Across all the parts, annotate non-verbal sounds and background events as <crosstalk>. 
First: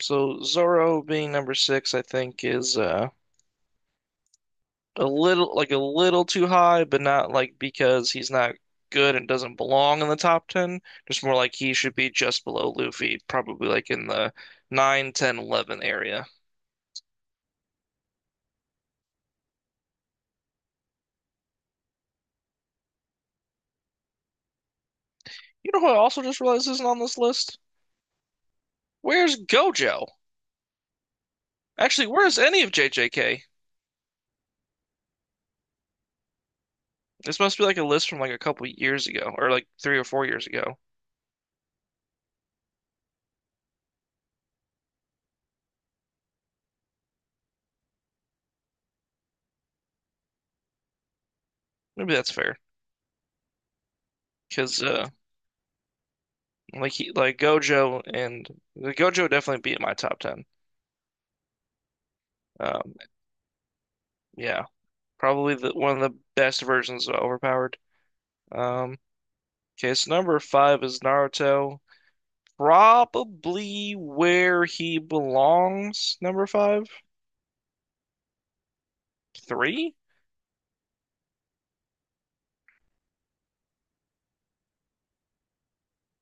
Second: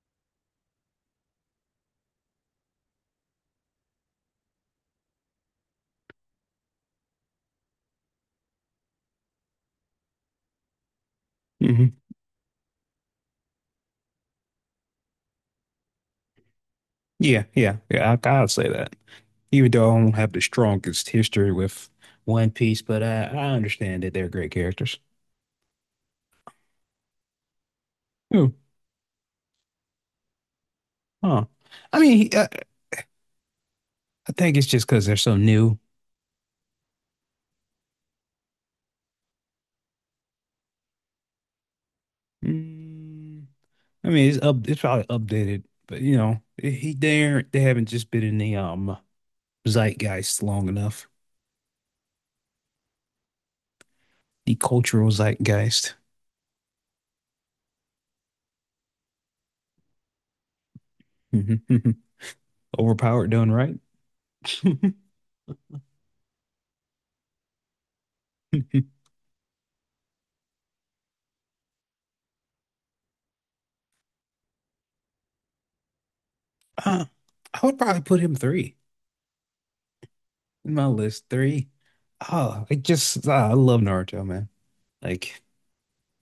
So Zoro being number six, I think, is a little too high, but not like because he's not good and doesn't belong in the top ten. Just more like he hmm should be just below Luffy, probably like in the 9, 10, 11 area. Yeah, yeah, yeah. I'll say that. Even though I don't have the strongest history with One Piece, but I understand that they're great characters. You know who I also just realized isn't on this list? Who? Where's Gojo? Huh. I Actually, mean, where's any of JJK? I think it's just because they're so new. This must be like a list from like a couple years ago, or like 3 or 4 years ago. Mm, I mean, it's up. It's probably updated, but you know, he there. They haven't just been in the zeitgeist long enough. Maybe that's fair, The because cultural zeitgeist. Like Gojo definitely be in my top ten. <laughs> Um, Overpowered, done right. yeah, <laughs> probably one of the best versions of overpowered. Um, okay, so number five is Naruto. Probably where he belongs, number five? Uh, I would probably put him three. Three? My list three. Oh, I love Naruto, man. Like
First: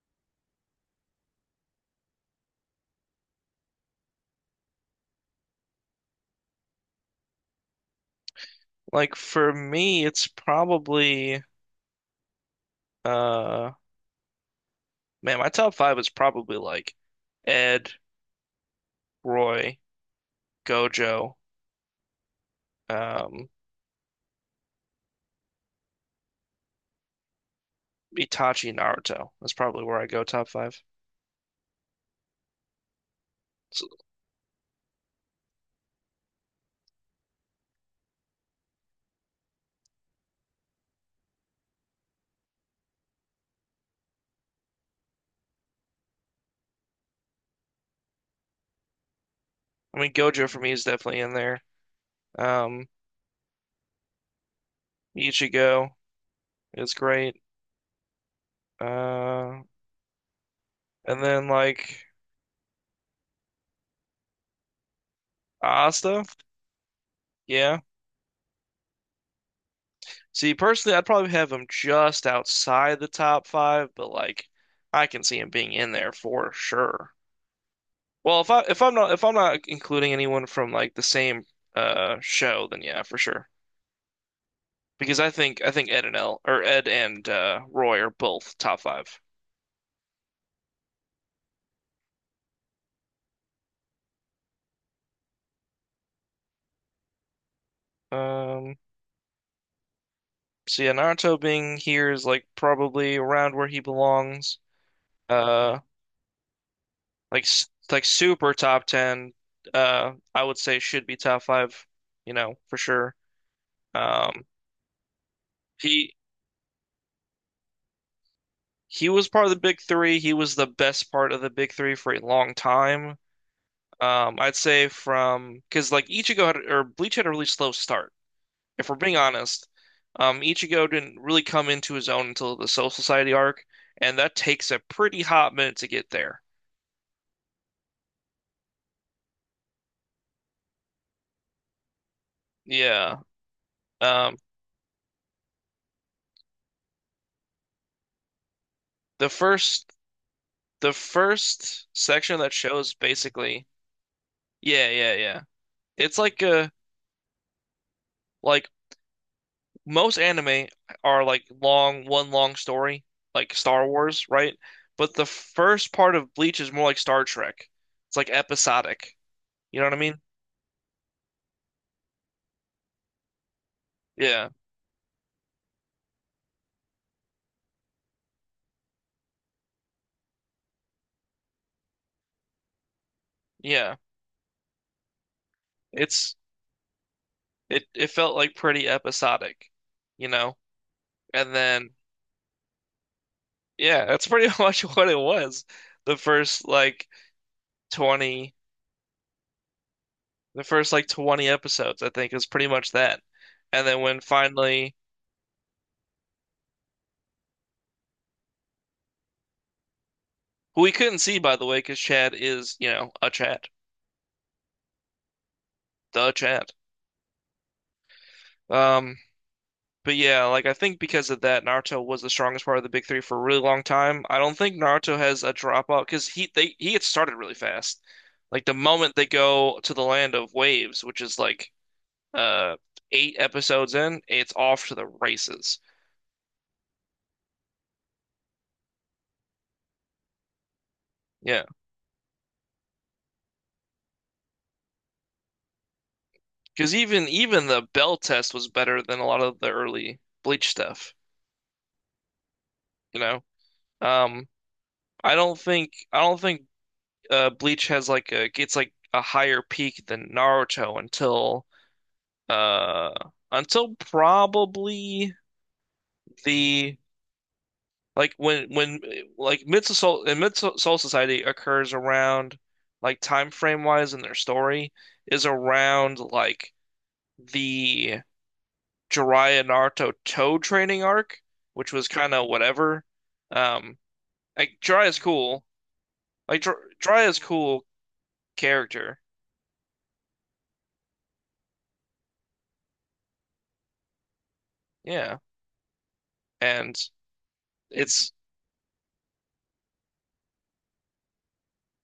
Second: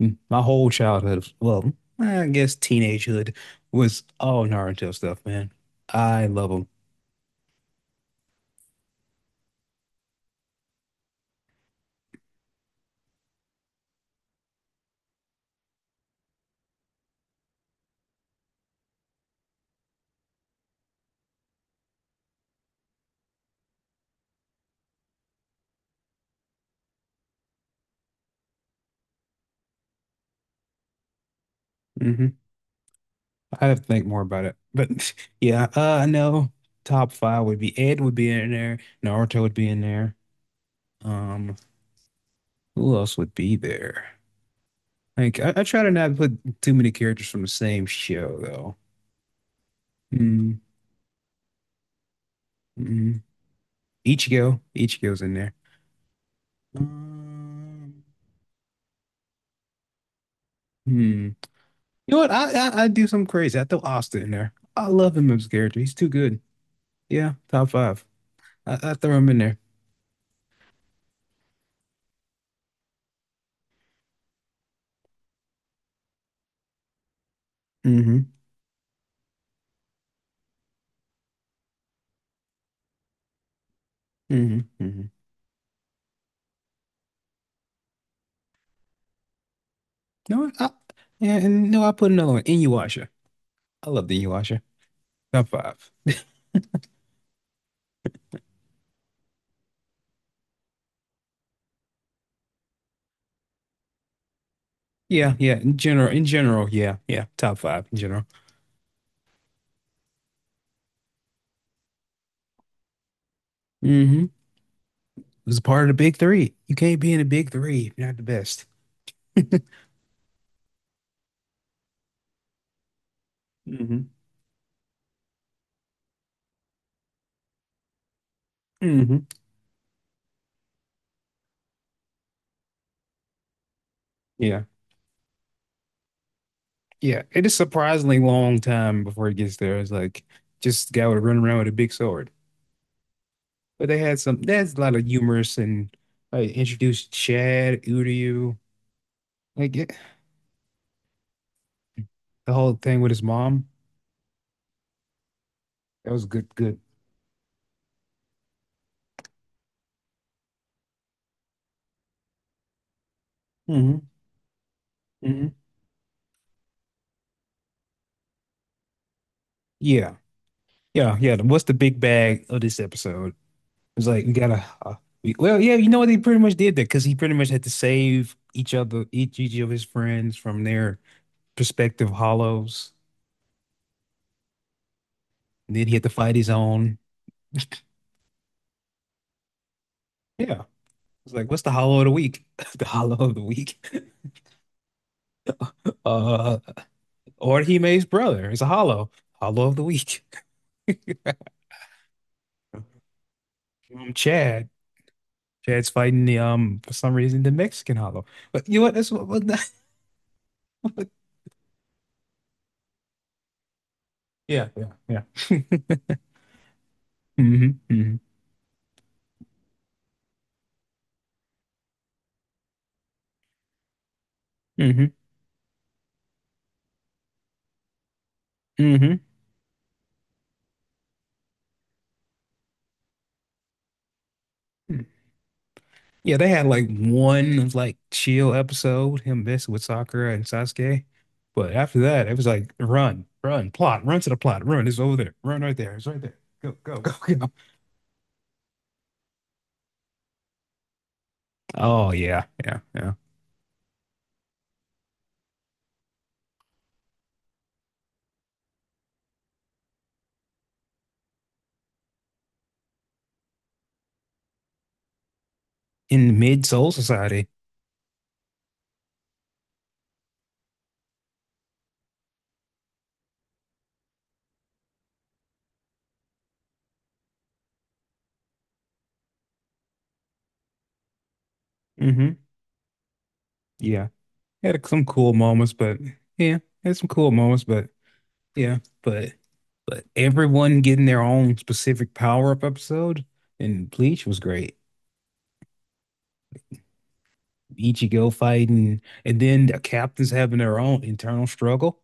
my whole childhood, well, I guess teenagehood was all Naruto stuff, man. I love them. Like for me, it's probably uh man, my top five is probably like Ed, Roy, Gojo, um, Itachi, Naruto. That's probably where I go top five. Hmm. I have to So, think more about it, but <laughs> yeah, I know top five would be Ed would be in there, Naruto would be in there. Um, who else would be there? Like I try to not put too many characters from the same show though. I mean, Gojo for Mm-hmm. me is definitely in there. Um, Mm-hmm. Ichigo's in there. Ichigo is great. Um, Uh, and Hmm. then like You know what? I do something crazy. I throw Asta in there. I love him as a character. He's too Asta, good. Yeah, top yeah. five. I throw him in there. See, personally, I'd probably have him just outside the top five, but like I can see him being in there for sure. Mm-hmm. Well, if I'm not including anyone from like the same show, then yeah, for sure. Mm-hmm. Mm-hmm. You Because I think Ed and Roy are both top five. know what? Yeah, and no, I put another one. Inuyasha. I love the Inuyasha. Top five. Um, so yeah, Naruto being here is like probably around where he belongs. Yeah, yeah. Uh. In general, yeah, yeah. Like Top five in general. super top 10. I would say should be top 5, for sure. Mm-hmm. It Um was part of the he big three. You can't be in the big three. If you're not the best. he was part of the big three. He was the best part of the big three for a long time. Mm-hmm. I'd say from cuz like Ichigo had or Bleach had a really slow start. If we're Mm-hmm. being honest, Ichigo didn't really come into his own until the Soul Society arc, and that Yeah. takes a pretty hot minute to get there. Yeah. It is surprisingly long time before it gets there. It's like just a guy would run around with a big sword. Yeah. But they had Um, there's a lot of humorous and like introduced Chad, Udiu, the like yeah, first section of that the whole show is thing with his basically. mom. Yeah, yeah, yeah. That It's was like good, good. like most anime are like long one long story, like Star Hmm. Wars, right? But the Hmm. first part of Bleach is more like Star Trek. It's like episodic. You know what I Yeah. mean? Yeah. Yeah. What's the big bag of this episode? It's like, we Yeah. gotta, well, yeah, you know what? They pretty much did that because he pretty much had to save each other, each of his friends from their prospective hollows. Yeah. And then he had to It's fight his own. it felt like pretty episodic, you know? Yeah. It's like, And what's the then hollow of the week? <laughs> The hollow of the week. yeah, that's pretty <laughs> much what it was. <laughs> The Uh, first like or Hime's brother. 20 It's a hollow. Hollow of the week. <laughs> the first like 20 episodes, I think, is pretty much that. And then when Chad. finally Chad's fighting the for some reason the Mexican hollow. But you know what? That's who we what couldn't see by the way, because Chad is a Chad, yeah, yeah, yeah. <laughs> the Chad. Hmm. Hmm. Um, but yeah, like I think because of that, Naruto was the strongest part of the big three for a really long time. I don't think Hmm. Naruto has a dropout because he gets started really fast. Like the Hmm. moment they go to the land of waves, which is like uh eight episodes in, it's off to the races. Yeah, they had like one like chill episode, him messing with Sakura and Sasuke. Yeah, But after that, it was like run, run, plot, run to the plot, run. It's over there. Run right there. It's right there. Go, because go, <laughs> even go, go. even the bell test was better than a lot of the early Bleach stuff. Oh yeah, yeah, yeah. You know, um, I don't think Bleach has like a gets like a higher peak than Naruto until uh probably In mid Soul the Society. like when like Mid Soul Society occurs around like time frame wise in their story is around like the Jiraiya Naruto toe training arc, which was kind Hmm. of whatever. Um, Yeah. like Had some Jiraiya's cool cool, moments, but yeah, like Jir had some cool Jiraiya's moments, cool but yeah, character, but everyone getting their own specific power-up episode in Bleach was great. yeah, and Ichigo it's fighting, and then the captains having their own internal struggle.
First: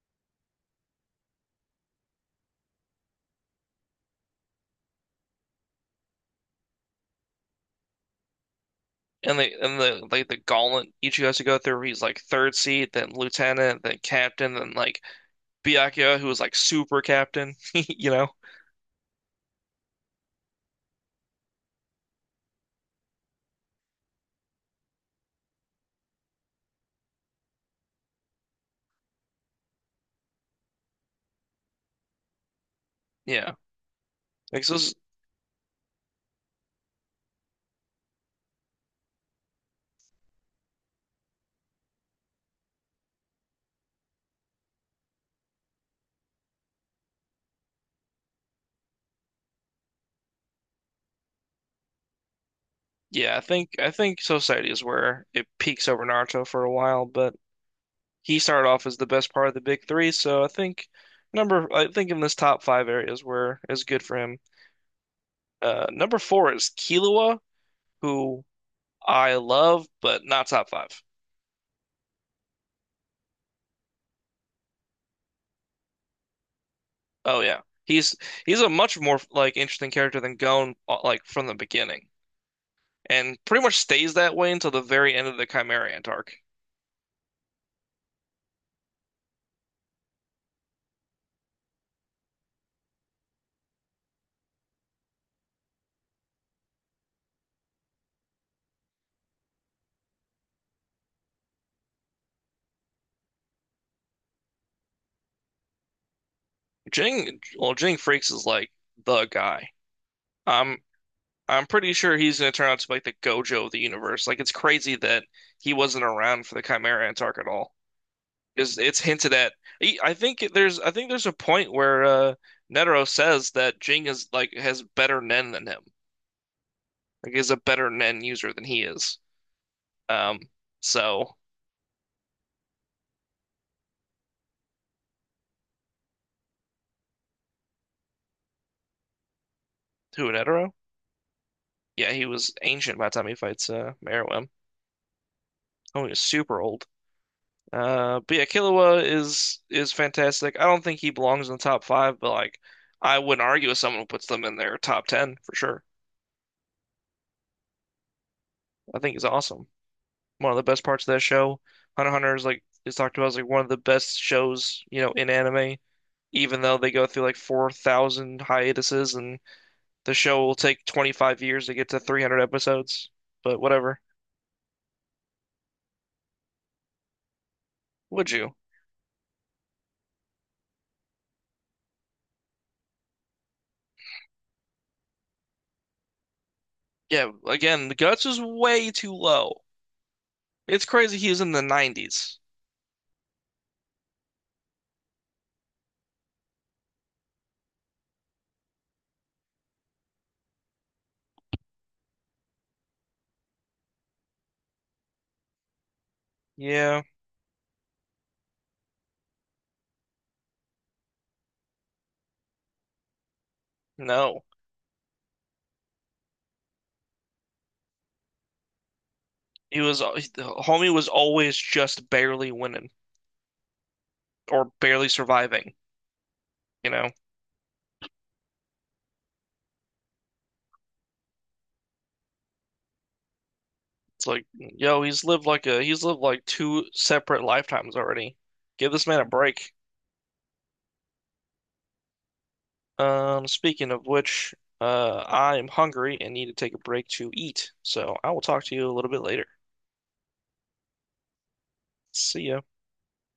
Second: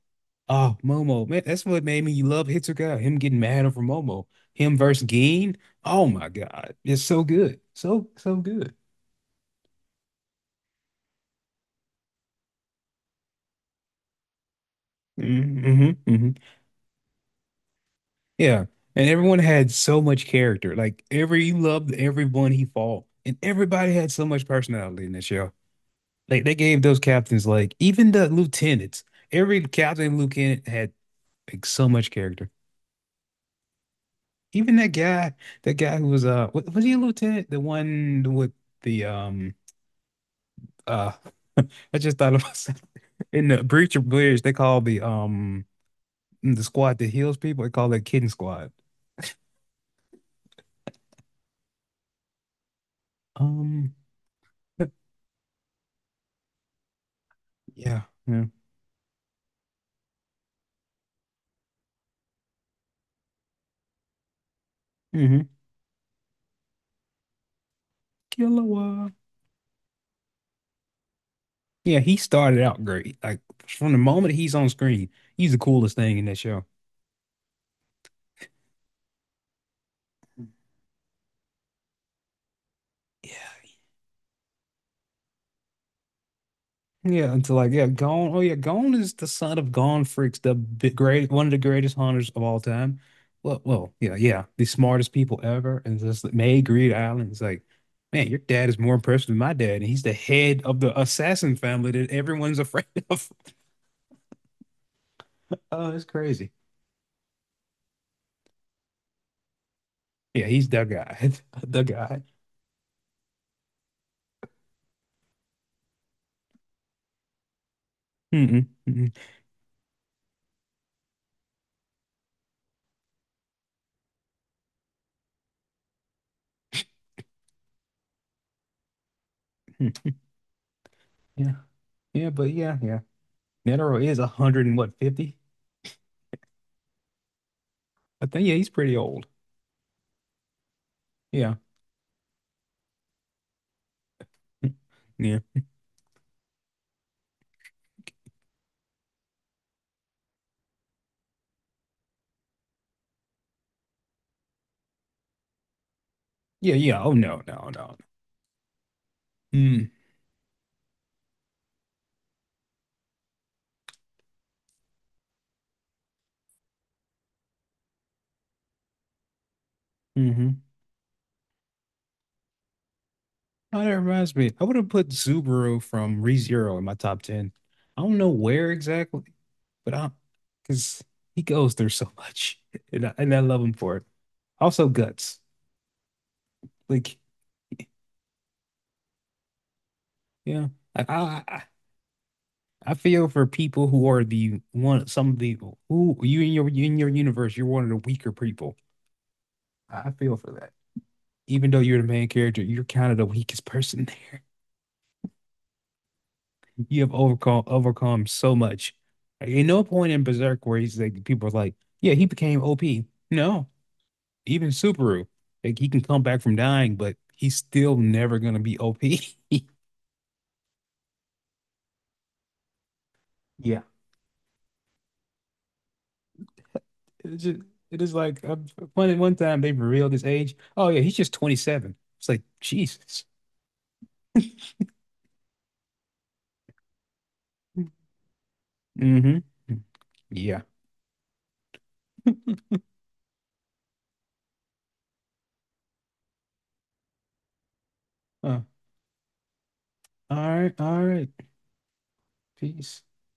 Oh, Momo, man, that's what made me love Hitsuga. Him getting mad over Momo, him versus Gin. Oh my God, it's so good, so so good. and the gauntlet Ichigo has to go through. He's like third seat, then lieutenant, then captain, then like Mm-hmm, mm-hmm, Byakuya, who mm-hmm. was like super captain. <laughs> You know? Yeah. And everyone had so much character. Like every you loved everyone he fought. And everybody had so much personality in that show. Like they gave those captains like even the lieutenants. Every captain and lieutenant had like so much character. Yeah. Like so. Even that guy, that guy who was was he a lieutenant? The one with the uh <laughs> I just thought of myself. <laughs> In the Breach of Bridge, they call the squad that heals people, they call it Kitten Squad. Yeah, I think I Um think Society is yeah, where it peaks over Naruto for a while, but yeah. he started off as the best part of the big three. So I think in this top five areas where is good for him. Mm-hmm. Number four is Killua, who Killua. I love, but not top five. Yeah, he started out great. Like from the moment he's on screen, he's the coolest thing in that show. Oh yeah, he's a much more like interesting character than Gon like from the beginning, and Yeah, pretty much stays that way until the very end of the Chimeriant arc. yeah. Until like, yeah, Gon. Oh yeah, Gon is the son of Gon Freaks, the big, great one of the greatest hunters of all time. Yeah, yeah, the smartest people ever, and just like, made Greed Island. It's like, man, your dad is more impressive than my dad, and he's the head of the assassin family that everyone's afraid <laughs> of. Oh, it's crazy. Jing, well, Jing Freaks is like the guy. Yeah, he's I'm the guy, I'm <laughs> the pretty sure guy. he's gonna turn out to be like the Gojo of the universe. Like it's crazy that he wasn't around for the Chimeriant arc at all. Mm-mm, It's mm-mm. hinted at. I think there's a point where Netero says that Jing is like has better Nen than him. Like he's a better Nen user than he is. Mm. Um, so Yeah, yeah, but yeah, yeah. Netero is a hundred and what, 50? I think yeah, he's pretty old. Huanetaro? Yeah, Yeah, he was ancient by the time he fights Meruem. yeah, Oh, he was super old. But yeah, Killua is fantastic. I don't think he belongs in the top five, but like I wouldn't argue with someone who puts them in their top ten for sure. yeah, yeah. Oh no, no, no. I think he's awesome. Mm. One of the best parts of that show. Hunter x Hunter is talked about as like one of the best shows, in anime, even though they go through like 4,000 hiatuses and the show will Mm-hmm. take 25 years to get to 300 episodes. But Oh, that whatever. reminds me. I would have put Subaru from ReZero in my top ten. I don't Would know you? where exactly, but because he goes through so much, <laughs> and and I love him for it. Also, guts. Like, Yeah, again, the guts is way too low. yeah, It's I, crazy he was I, in the I 90s. I feel for people who are the one. Some of the who you in your universe, you're one of the weaker people. I feel for that. Even though you're the main character, you're kind of the weakest person there. <laughs> Yeah, You have overcome so much. Like, at no point in Berserk where he's like people are like, yeah, he became OP. No, no. even Subaru, like he can come back from dying, but he's still never gonna be OP. <laughs> Homie was always just barely winning Yeah, or barely surviving, you know? it's just it is like one time they revealed his age. Oh yeah, he's just 27. It's like Jesus. It's like, yo, he's lived like two separate lifetimes already. Give this man a Mm-hmm. break. Yeah. Speaking of which, I'm hungry and need to take a break to eat. So I will Uh, talk to you a little bit later. all right, all right. See ya. Peace.